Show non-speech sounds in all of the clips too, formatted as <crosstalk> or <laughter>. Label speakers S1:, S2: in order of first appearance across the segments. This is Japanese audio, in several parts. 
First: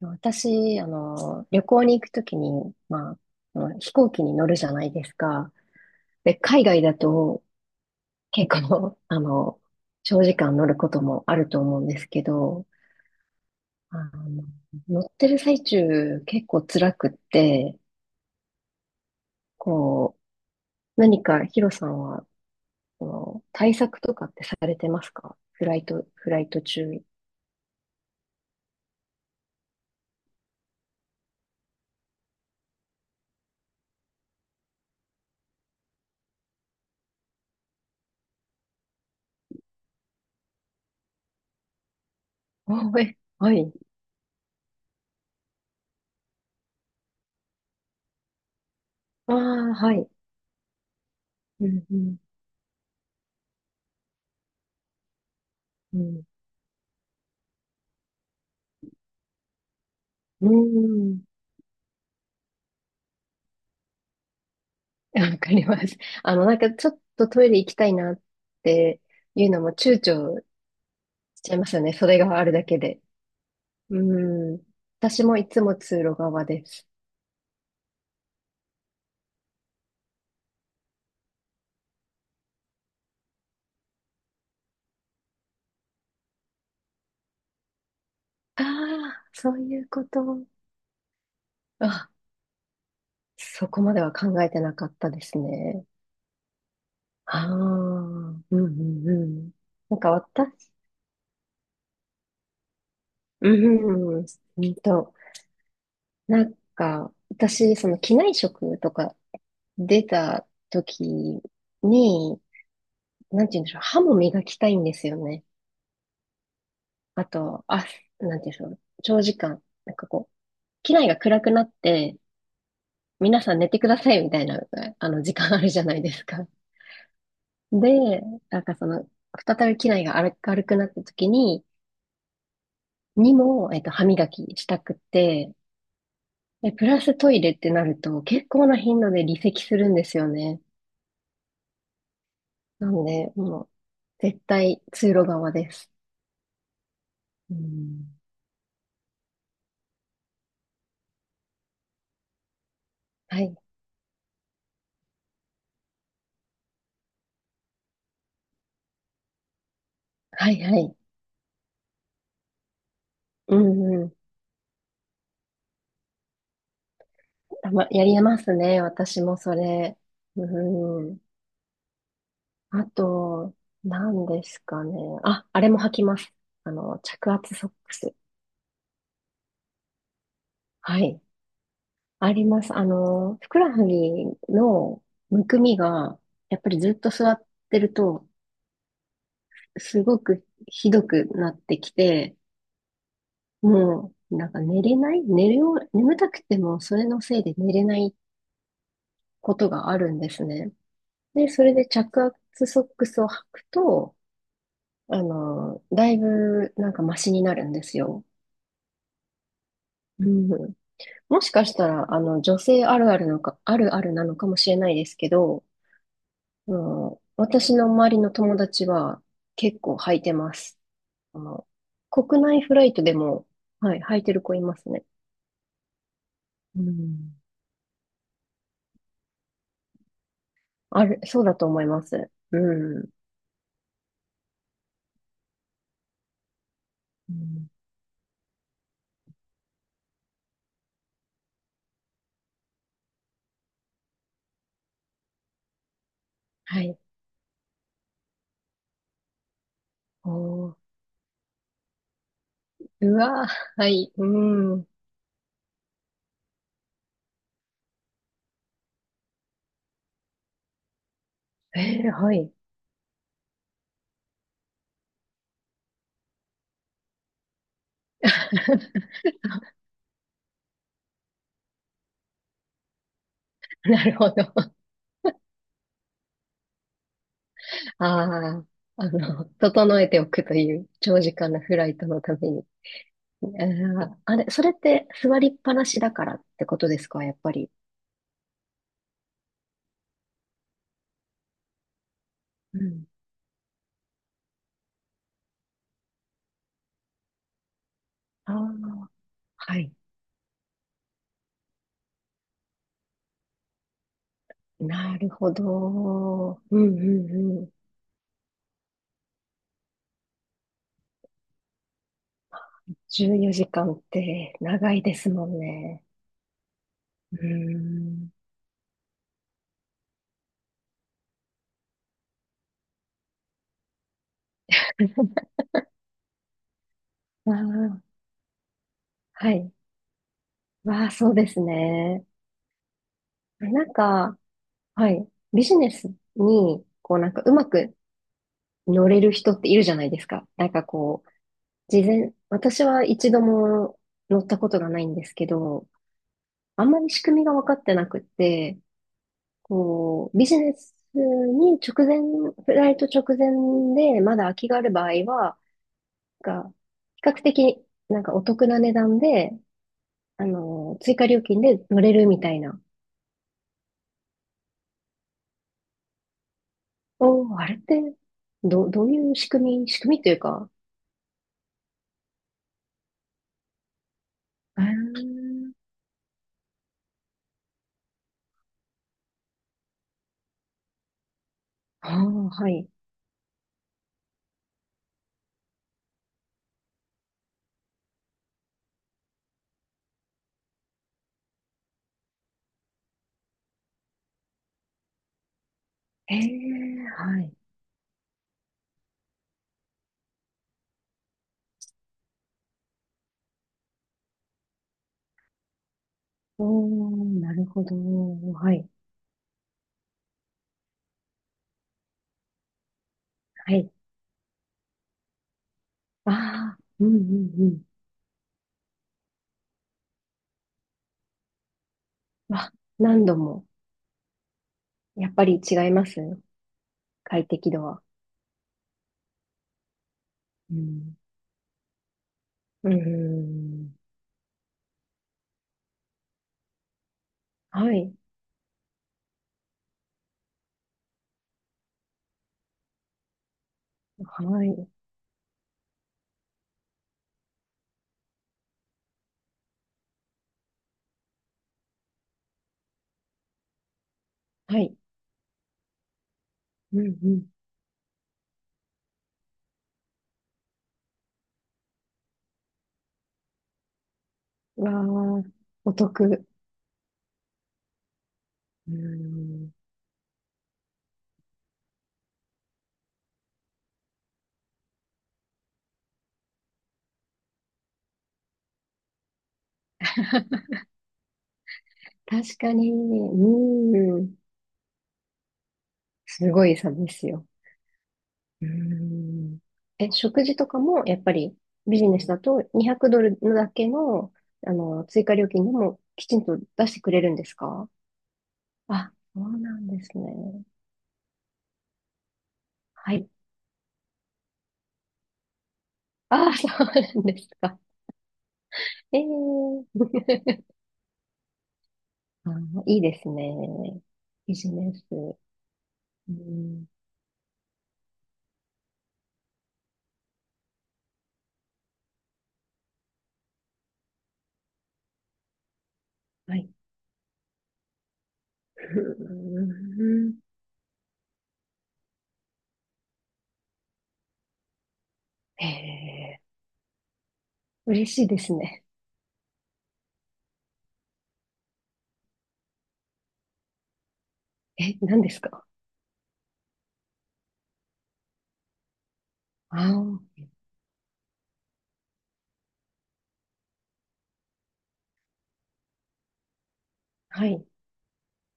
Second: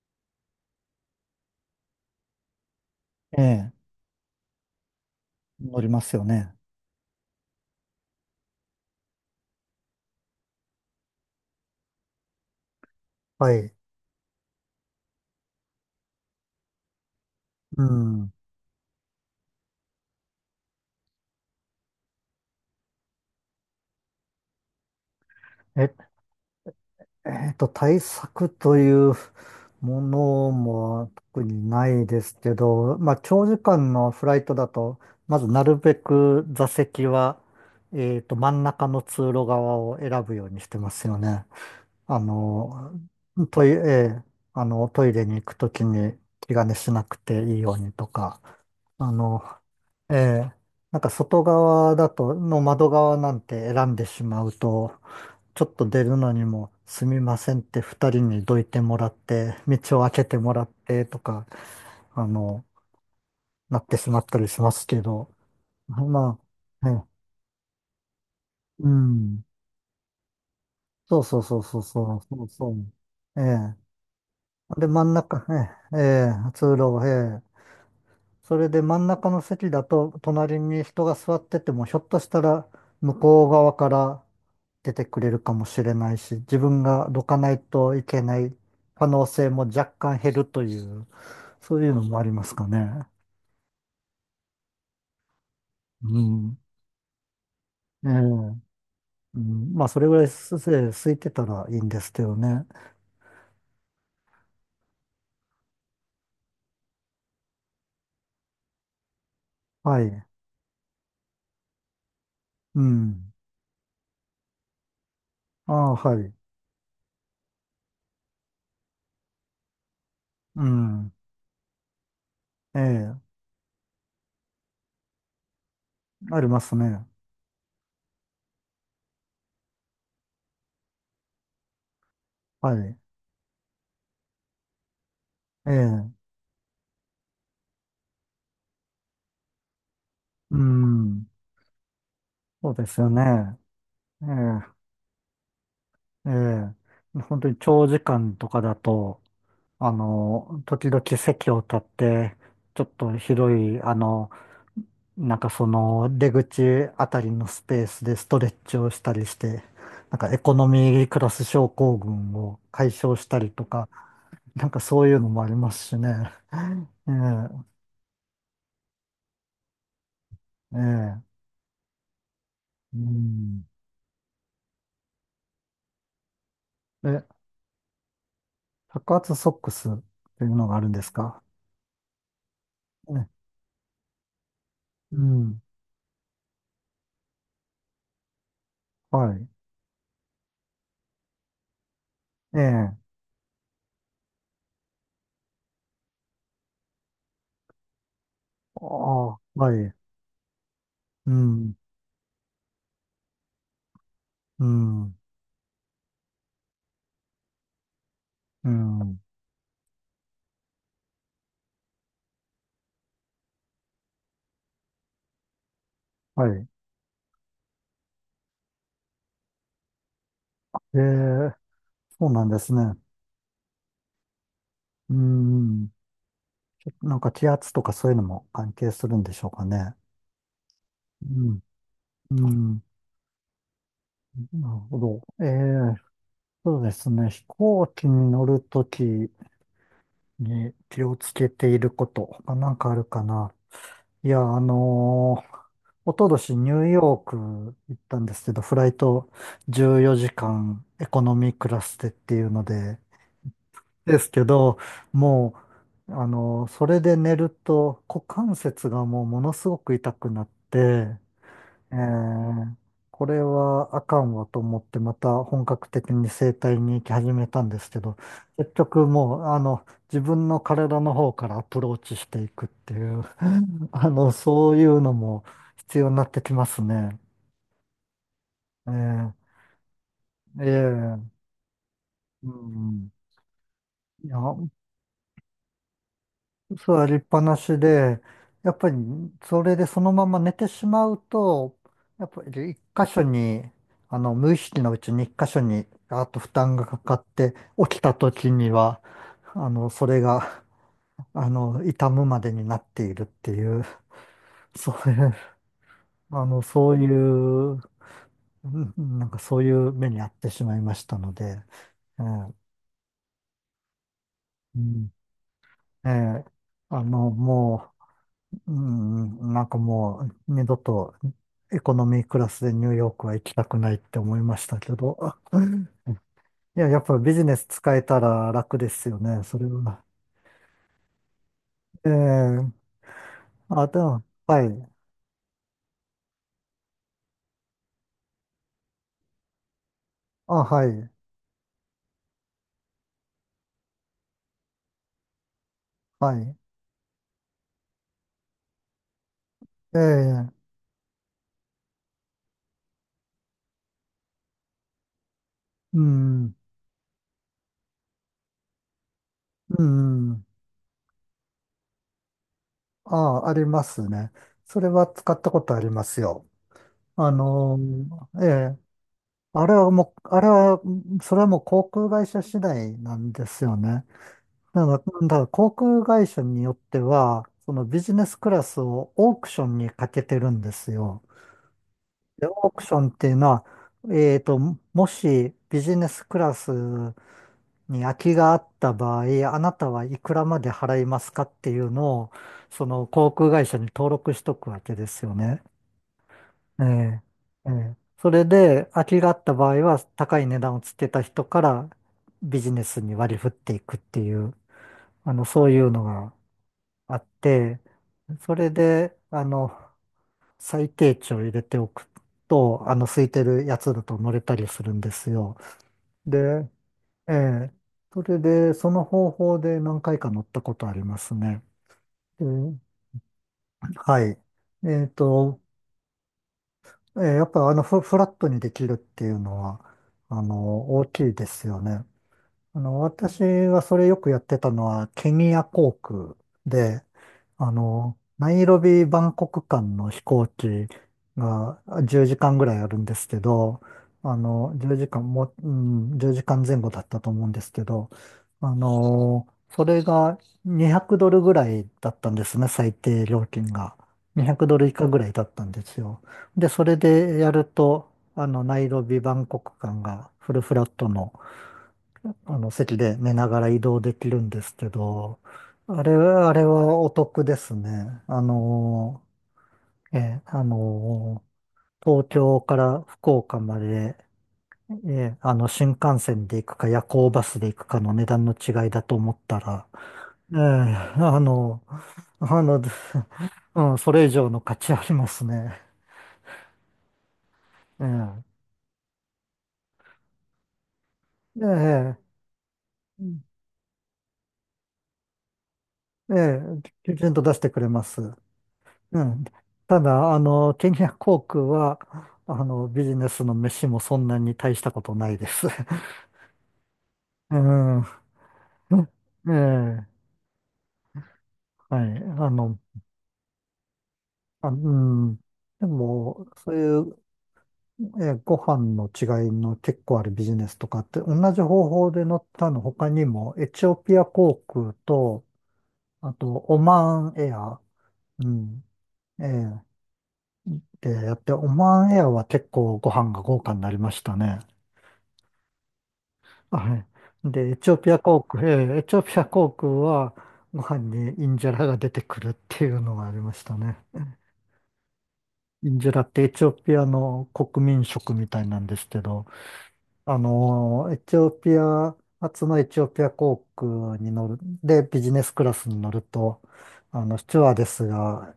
S1: 私、旅行に行くときに、
S2: え
S1: あ
S2: え、
S1: の飛行機に乗るじゃないですか。
S2: 乗りますよ
S1: で、
S2: ね。
S1: 海外だと結構、<laughs> 長時間乗ることもあると思うんですけど、
S2: はい。
S1: あの、乗ってる最中結構辛くって、
S2: うん。
S1: こう、何かヒロさんは、対策とかってされてますか、フライ
S2: え、
S1: ト、フライト中。
S2: 対策というものも特にないですけど、まあ、長時間のフライトだと、まずなるべく座席は、真ん中の通路側を選ぶようにしてますよね。あ
S1: <laughs> あ、
S2: の、
S1: え、は
S2: トイレ、
S1: い。
S2: ええあの、トイレに行くときに気兼ねしなくていいようにとか、あ
S1: あ
S2: の、
S1: あ、はい。
S2: ええなんか外
S1: うん、
S2: 側
S1: う
S2: だ
S1: ん、
S2: と、の窓側なんて選んでしまうと、ちょっと
S1: う
S2: 出る
S1: ん。
S2: のにもすみませんって二人にどいてもらって、道を開けて
S1: うー
S2: もらってと
S1: ん。
S2: か、あの、なってしまったりしますけ
S1: <laughs>
S2: ど、
S1: わかります。
S2: ま
S1: なんかち
S2: あ、
S1: ょ
S2: え
S1: っ
S2: え、
S1: とトイレ行きたいなっ
S2: う
S1: て
S2: ん、
S1: いうのも躊躇
S2: そうそ
S1: し
S2: う
S1: ちゃ
S2: そ
S1: い
S2: う
S1: ます
S2: そ
S1: よ
S2: う
S1: ね。
S2: そ
S1: それ
S2: う、
S1: が
S2: そ
S1: あ
S2: う
S1: るだ
S2: そ
S1: け
S2: う、
S1: で。
S2: ええ。
S1: うん。
S2: で、真ん
S1: 私も
S2: 中、
S1: いつも
S2: ええ、
S1: 通
S2: え
S1: 路側
S2: え
S1: で
S2: 通
S1: す。
S2: 路、ええ。それで真ん中の席だと、隣に人が座ってても、ひょっとしたら向こう側から出てくれるかもしれないし、自分がどかないといけない
S1: あ
S2: 可
S1: あ、
S2: 能性
S1: そう
S2: も
S1: い
S2: 若
S1: うこ
S2: 干減
S1: と。
S2: るという、そういうの
S1: あ、
S2: もありますかね。
S1: そこまでは考えてなかったですね。
S2: うん。
S1: ああ、う
S2: ええ、
S1: んう
S2: う
S1: んうん。
S2: ん、まあ、
S1: な
S2: そ
S1: ん
S2: れ
S1: か
S2: ぐらいす、
S1: 私、
S2: ええ空いてたらいいんですけどね。
S1: うんうんうんと、なんか私、その機内食とか
S2: は
S1: 出
S2: い。
S1: た時に、
S2: うん。
S1: なんて言うんでしょう、歯も磨きたいんですよね。
S2: ああ、はい。
S1: あと、あ、なんていうんでしょう。長時間、なんかこう、
S2: う
S1: 機内
S2: ん。
S1: が暗くなって、
S2: ええ、
S1: 皆さん寝てくださいみたいな、時間あるじゃないです
S2: あ
S1: か。
S2: りますね。
S1: <laughs> で、なんかその、再び機内が明るくなった時に、
S2: はい。
S1: にも、歯磨きしたくって、
S2: ええ。
S1: で、プラストイレってなると、結構な頻度で離席するんですよ
S2: う
S1: ね。
S2: ん、そうで
S1: な
S2: す
S1: の
S2: よね。
S1: で、もう、
S2: え
S1: 絶対通路側です。
S2: え、ええ。本当
S1: う
S2: に長時
S1: ん。
S2: 間とかだと、時々席を立って、ちょっと
S1: は
S2: 広
S1: い、
S2: い、あの、なんかその出口あたりのスペースでストレッチをしたりして、なんかエ
S1: は
S2: コ
S1: い、
S2: ノ
S1: はい。
S2: ミークラス症候群を解消したり
S1: う
S2: とか、
S1: ん、うん。
S2: なんかそういうのもありますしね。え
S1: たま、やりますね。私もそれ。
S2: え、え
S1: うん。
S2: え、
S1: あ
S2: う
S1: と、
S2: ん。
S1: 何ですかね。あ、あれも履きます。着
S2: え、
S1: 圧ソックス。
S2: 白髪ソックスっていうのがあるん
S1: は
S2: です
S1: い。
S2: か？
S1: あります。
S2: ええ、
S1: ふくらはぎの
S2: う
S1: むく
S2: ん。
S1: みが、やっぱりずっと座ってると、
S2: はい。
S1: すごくひどくなってきて、
S2: ええ。あ
S1: もう、なんか寝れない寝るよう、眠たくても、それのせいで寝れない
S2: あ、
S1: こと
S2: は
S1: が
S2: い。
S1: あるんですね。
S2: う
S1: で、それ
S2: ん、
S1: で着圧ソックスを履くと、
S2: うん、
S1: だいぶ、なんかマシになるんですよ。
S2: うん。
S1: うん。もしかしたら、女性あるあるのか、あるあるなのかもしれないですけど、
S2: はい。
S1: あの私の周りの友達は結構履いてます。
S2: え
S1: あ
S2: え、
S1: の、
S2: そう
S1: 国
S2: なんで
S1: 内
S2: す
S1: フラ
S2: ね。
S1: イトでも、はい、履いてる子いますね。
S2: うん。
S1: う
S2: なんか
S1: ん。
S2: 気圧とかそういうのも関係するんでしょうかね。
S1: ある、
S2: う
S1: そうだ
S2: ん、
S1: と思います。
S2: うん。
S1: うん。
S2: なるほど。ええ、そうですね。
S1: う
S2: 飛
S1: ん、
S2: 行機に乗るときに気をつけていることがなんかあるかな。いや、おととしニ
S1: は
S2: ュー
S1: い。
S2: ヨーク行ったんですけど、フライト14時
S1: おー。
S2: 間エコノミークラスでっていうので、
S1: うわー、はい。
S2: で
S1: う
S2: すけど、
S1: ん。
S2: もう、それで寝ると股関節がもうものすごく痛くなって、え
S1: えー、はい。
S2: ー、これはあかんわと思ってまた本格的に整体に行き始めたんですけど、結局
S1: <laughs>
S2: もう自分の体の方からアプローチしていくっていう、<laughs>
S1: なるほど。
S2: そ
S1: あ
S2: ういうのも必要になってきますね。
S1: あ、
S2: えー
S1: 整えておくと
S2: え
S1: いう長時
S2: ー
S1: 間のフライトのた
S2: う
S1: めに。
S2: ん、
S1: えー
S2: い
S1: あ
S2: や、
S1: れ、それって座りっぱなしだからってことで
S2: 座
S1: す
S2: りっ
S1: か、やっ
S2: ぱ
S1: ぱ
S2: な
S1: り。
S2: しで、やっぱりそれでそのまま寝てしまうと、やっぱり一
S1: うん。
S2: 箇所に、無意識のうちに一箇所に、あと負担がかかって、起きた時
S1: あ
S2: には、
S1: あ、
S2: あ
S1: は
S2: の、
S1: い。
S2: それが、あの、痛むまでになっているっていう、そうい
S1: なる
S2: う、
S1: ほ
S2: あ
S1: ど。
S2: の、
S1: う
S2: そう
S1: んう
S2: い
S1: んうん。
S2: う、うん、なんかそういう目に遭ってしまいましたので、ええ、
S1: 14時間って
S2: う
S1: 長い
S2: ん、
S1: ですもんね。
S2: ええ、
S1: うー
S2: も
S1: ん。
S2: う、うん、なんかもう二度とエコノミークラスでニューヨークは行きたくないって思いましたけど。いや、やっぱビジ
S1: あ
S2: ネス使え
S1: あ、
S2: たら楽ですよね、
S1: は
S2: それ
S1: い。
S2: は。
S1: わあ、そうです
S2: ええ。
S1: ね。な
S2: あ、
S1: ん
S2: でも、
S1: か、
S2: はい。
S1: はい。ビジネスに、こうなんかうまく乗れる人っているじゃないですか。
S2: あ、
S1: なんか
S2: はい。
S1: こう、事前、私は一度も乗ったことがないんですけど、
S2: はい。
S1: あんまり仕組みが分かってなくって、こう、ビ
S2: え
S1: ジ
S2: え、
S1: ネスに直前、フライト直前でまだ空きがある場合は、
S2: うん。
S1: が、比較的なんかお得な値段で、
S2: うん。
S1: 追加料金で乗れるみたいな。
S2: あ、ありますね。それは使ったことありますよ。あ
S1: おー、あれ
S2: の
S1: って、
S2: ー、ええ
S1: どういう
S2: あれは
S1: 仕
S2: も
S1: 組み
S2: う、
S1: という
S2: あれ
S1: か、
S2: は、それはもう航空会社次第なんですよね。
S1: え
S2: だかだから航
S1: ー、
S2: 空会社によっては、そのビジネスクラスをオークションにかけてるんですよ。
S1: あ
S2: で、
S1: ー
S2: オ
S1: は
S2: ーク
S1: い。
S2: ションっていうのは、えーと、もしビジネスクラスに空きがあった場合、あなたはいくらまで払いますかっていうのを、その航空会社に登録しとくわけですよね。
S1: え
S2: え
S1: え、
S2: え、
S1: はい。
S2: ええ。それで、空きがあった場合は、高い値段をつけた人からビジネスに割り振っていくっていう、そういうのが
S1: お
S2: あっ
S1: ー、なる
S2: て、
S1: ほど。
S2: それ
S1: はい。
S2: で、最低値を入れておくと、空いてる
S1: は
S2: や
S1: い。
S2: つだと乗れたりするんですよ。
S1: あ
S2: で、
S1: あ、うんう
S2: え
S1: んう
S2: え、
S1: ん。
S2: それで、その方法で何回か乗ったことありますね。で、
S1: わ、何度も、
S2: はい。えっ
S1: やっぱ
S2: と、
S1: り違います、
S2: や
S1: 快
S2: っぱ
S1: 適度は。
S2: フラットにできるっていうのは、
S1: う
S2: 大
S1: ん。
S2: きいですよね。
S1: うー
S2: 私が
S1: ん。
S2: それよくやってたのは、ケニア航空で、
S1: はい。
S2: ナイロビ、バンコク間の飛行機が10時間ぐらいあるんですけど、
S1: はい。
S2: 10時間も、うん、1時間前後だったと思うんですけど、それが200ドルぐらいだったんですね、最低料金が。
S1: は
S2: 200ドル以
S1: い。
S2: 下ぐらいだったんですよ。で、それ
S1: うん
S2: で
S1: う
S2: やると、ナイロビ、バンコク間がフルフラットの席で寝ながら移動できるんです
S1: ん、
S2: け
S1: わ
S2: ど、
S1: あ、お得。
S2: あれはお得ですね。
S1: うーん。
S2: ええあの東京から福岡まで、新幹線で行くか夜行バスで行くかの値段の違いだと思ったら、ええあの、
S1: 確
S2: あ
S1: か
S2: の、
S1: に。う
S2: <laughs> うん、そ
S1: ー
S2: れ以
S1: ん。
S2: 上の価値ありますね。
S1: すごい差ですよ。
S2: えー、
S1: うーん。え、食事とかも、やっぱりビジ
S2: え
S1: ネス
S2: え
S1: だと
S2: う
S1: 200
S2: ん
S1: ドルだけの、追加料金でもき
S2: え
S1: ちんと出してく
S2: き
S1: れ
S2: ち
S1: る
S2: ん
S1: ん
S2: と
S1: で
S2: 出
S1: す
S2: してくれ
S1: か？
S2: ます。
S1: あ、
S2: う
S1: そ
S2: ん。
S1: うなん
S2: た
S1: です
S2: だ、
S1: ね。
S2: ケニア航空は、ビ
S1: は
S2: ジネ
S1: い。
S2: スの飯もそんなに大したことないです。<laughs>
S1: ああ、そうなんです
S2: う
S1: か。
S2: ん。<laughs>
S1: え
S2: ええ、
S1: え。 <laughs>
S2: はい。あ
S1: あ
S2: の、
S1: ー、いいですね。ビ
S2: あ、
S1: ジ
S2: う
S1: ネス。
S2: ん。で
S1: う
S2: も、そう
S1: ん、
S2: いう、ご飯の違いの結構あるビジネスとかって、同じ方法で乗ったの他にも、エチオピア航空と、あと、
S1: はい。
S2: オマーンエア、うん、
S1: う
S2: ええ、
S1: ん。
S2: でやって、オマーンエアは結構ご飯が豪華になりましたね。
S1: ええ、
S2: はい。で、エチオ
S1: 嬉
S2: ピア
S1: しいで
S2: 航
S1: す
S2: 空、え
S1: ね。
S2: ーエチオピア航空はご飯にインジェラが出てくるっていうのがありましたね。<laughs>
S1: え、何ですか？
S2: インジェラってエチオピアの国民食みたいなんですけど、
S1: ああー、
S2: エチオピア初のエチオピア航空に乗る、で、ビジネスクラスに乗ると、ス
S1: は
S2: チュ
S1: い。
S2: ワーデスが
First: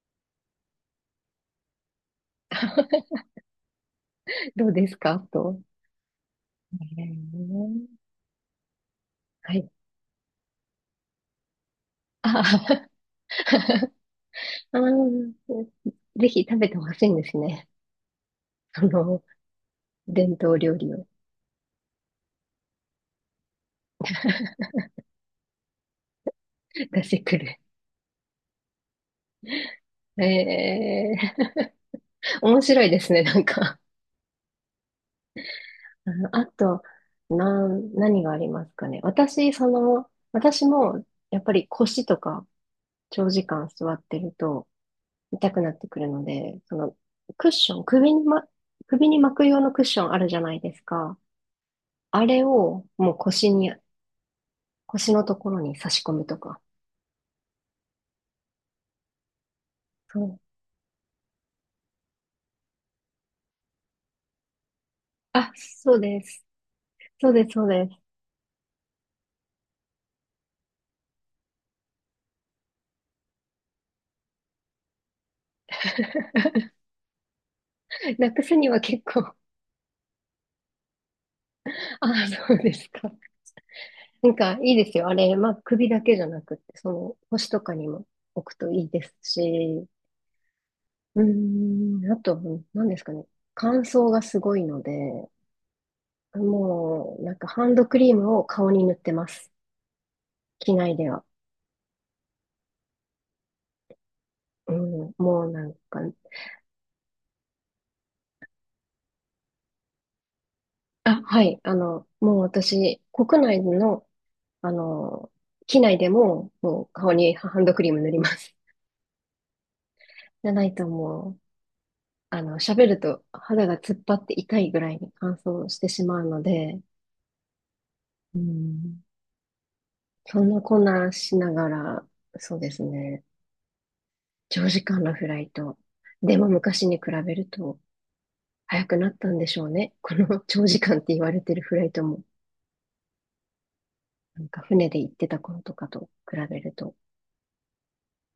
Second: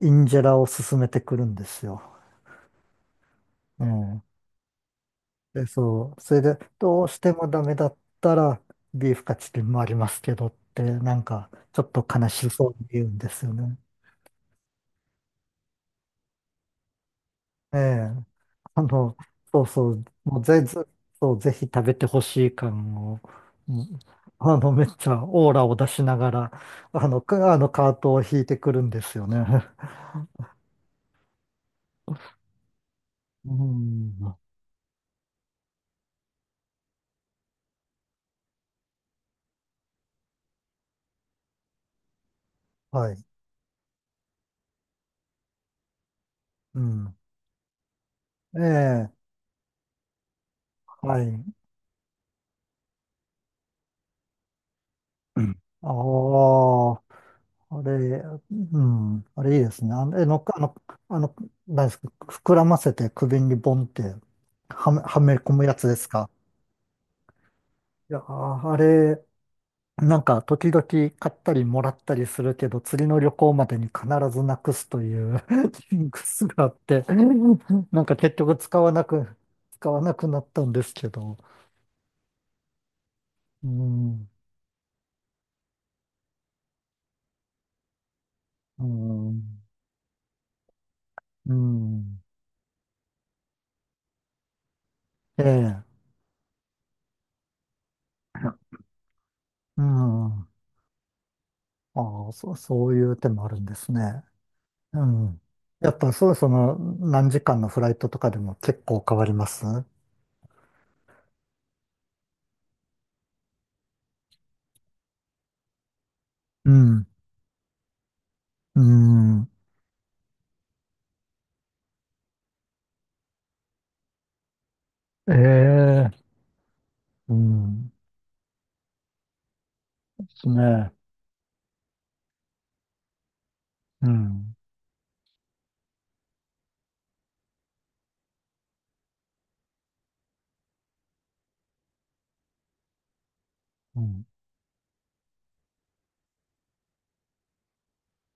S2: インジェラを勧めてくるんですよ。
S1: <laughs>
S2: ええ
S1: どうですかと。
S2: え、そう。それで、どうしてもダ
S1: ええ、
S2: メだったら、ビーフカツ
S1: は
S2: で
S1: い。
S2: もありますけどって、なんか、ちょっと悲
S1: あ
S2: しそうに
S1: ー
S2: 言うんですよね。
S1: あー、ぜひ食べてほしいんですね。
S2: ええ。あ
S1: そ
S2: の、
S1: の、
S2: そうそう。
S1: 伝
S2: もう
S1: 統
S2: ぜ、
S1: 料
S2: ず
S1: 理を。
S2: そう、ぜひ食べてほしい感を、もうめっちゃオーラを出しながら、
S1: 出
S2: あ
S1: して
S2: の、
S1: く
S2: かあ
S1: る。
S2: のカートを引いてくるんですよね。<laughs>
S1: ええ、面白いですね、なん
S2: う
S1: か。
S2: ん。
S1: うん、あと、何がありますかね。私、私も、やっぱり腰とか、
S2: はい。
S1: 長時間座ってると、痛くなってくるので、そ
S2: う
S1: の、
S2: ん。
S1: クッション、首にま、
S2: え
S1: 首に
S2: え。
S1: 巻く用のクッションあるじゃないですか。
S2: はい。
S1: あれを、もう腰に、腰のと
S2: う
S1: こ
S2: ん。
S1: ろに
S2: あ
S1: 差し込むとか。
S2: あ。あれ、うん、あれいいですね。あの、え、
S1: そ
S2: の
S1: う。
S2: っか、あの、あの、何ですか、膨らませて首にボンってはめ込
S1: あ、
S2: むやつ
S1: そ
S2: で
S1: う
S2: す
S1: で
S2: か？
S1: す。そうで
S2: いやー、ああれ、なんか時々買ったりもらったりするけど、次の旅行までに必ずなくすという <laughs> ジンク <laughs> スがあって、なんか
S1: す。な
S2: 結
S1: く
S2: 局
S1: すには結構、
S2: 使わなくなったんですけど、
S1: <laughs> あ、そうですか。
S2: うん、
S1: なんか、いいですよ。あれ、まあ、首だけじゃなくて、その、腰とかにも。置くとい
S2: う
S1: いです
S2: ん、
S1: し、う
S2: う
S1: ーん、あ
S2: ん、
S1: と、何ですかね。乾燥がすごいので、
S2: ええ、
S1: もう、なんかハンドクリームを顔に塗ってます。
S2: うん、あ
S1: 機内では。
S2: あ、そういう手もあるんですね。
S1: う
S2: う
S1: ん、
S2: ん。
S1: もうなん
S2: やっ
S1: か、
S2: ぱそう、その、何時間のフライトとかでも結構変わります。
S1: あ、はい、もう私、国内の、あの、機内でも、
S2: う
S1: もう
S2: ん。
S1: 顔にハンドクリーム塗ります。
S2: うん。
S1: じゃないともう、喋ると肌が突っ張って痛いぐらいに乾燥してし
S2: え
S1: まう
S2: え、
S1: ので、
S2: うん。で
S1: うん、そ
S2: す
S1: んなこん
S2: ね。
S1: なしながら、そうですね。
S2: うん。
S1: 長時間のフライト。でも昔に比べると早くなったんでしょうね。この <laughs> 長時間って言われてるフライトも、
S2: うん。
S1: なんか船で行ってた頃とかと比べると。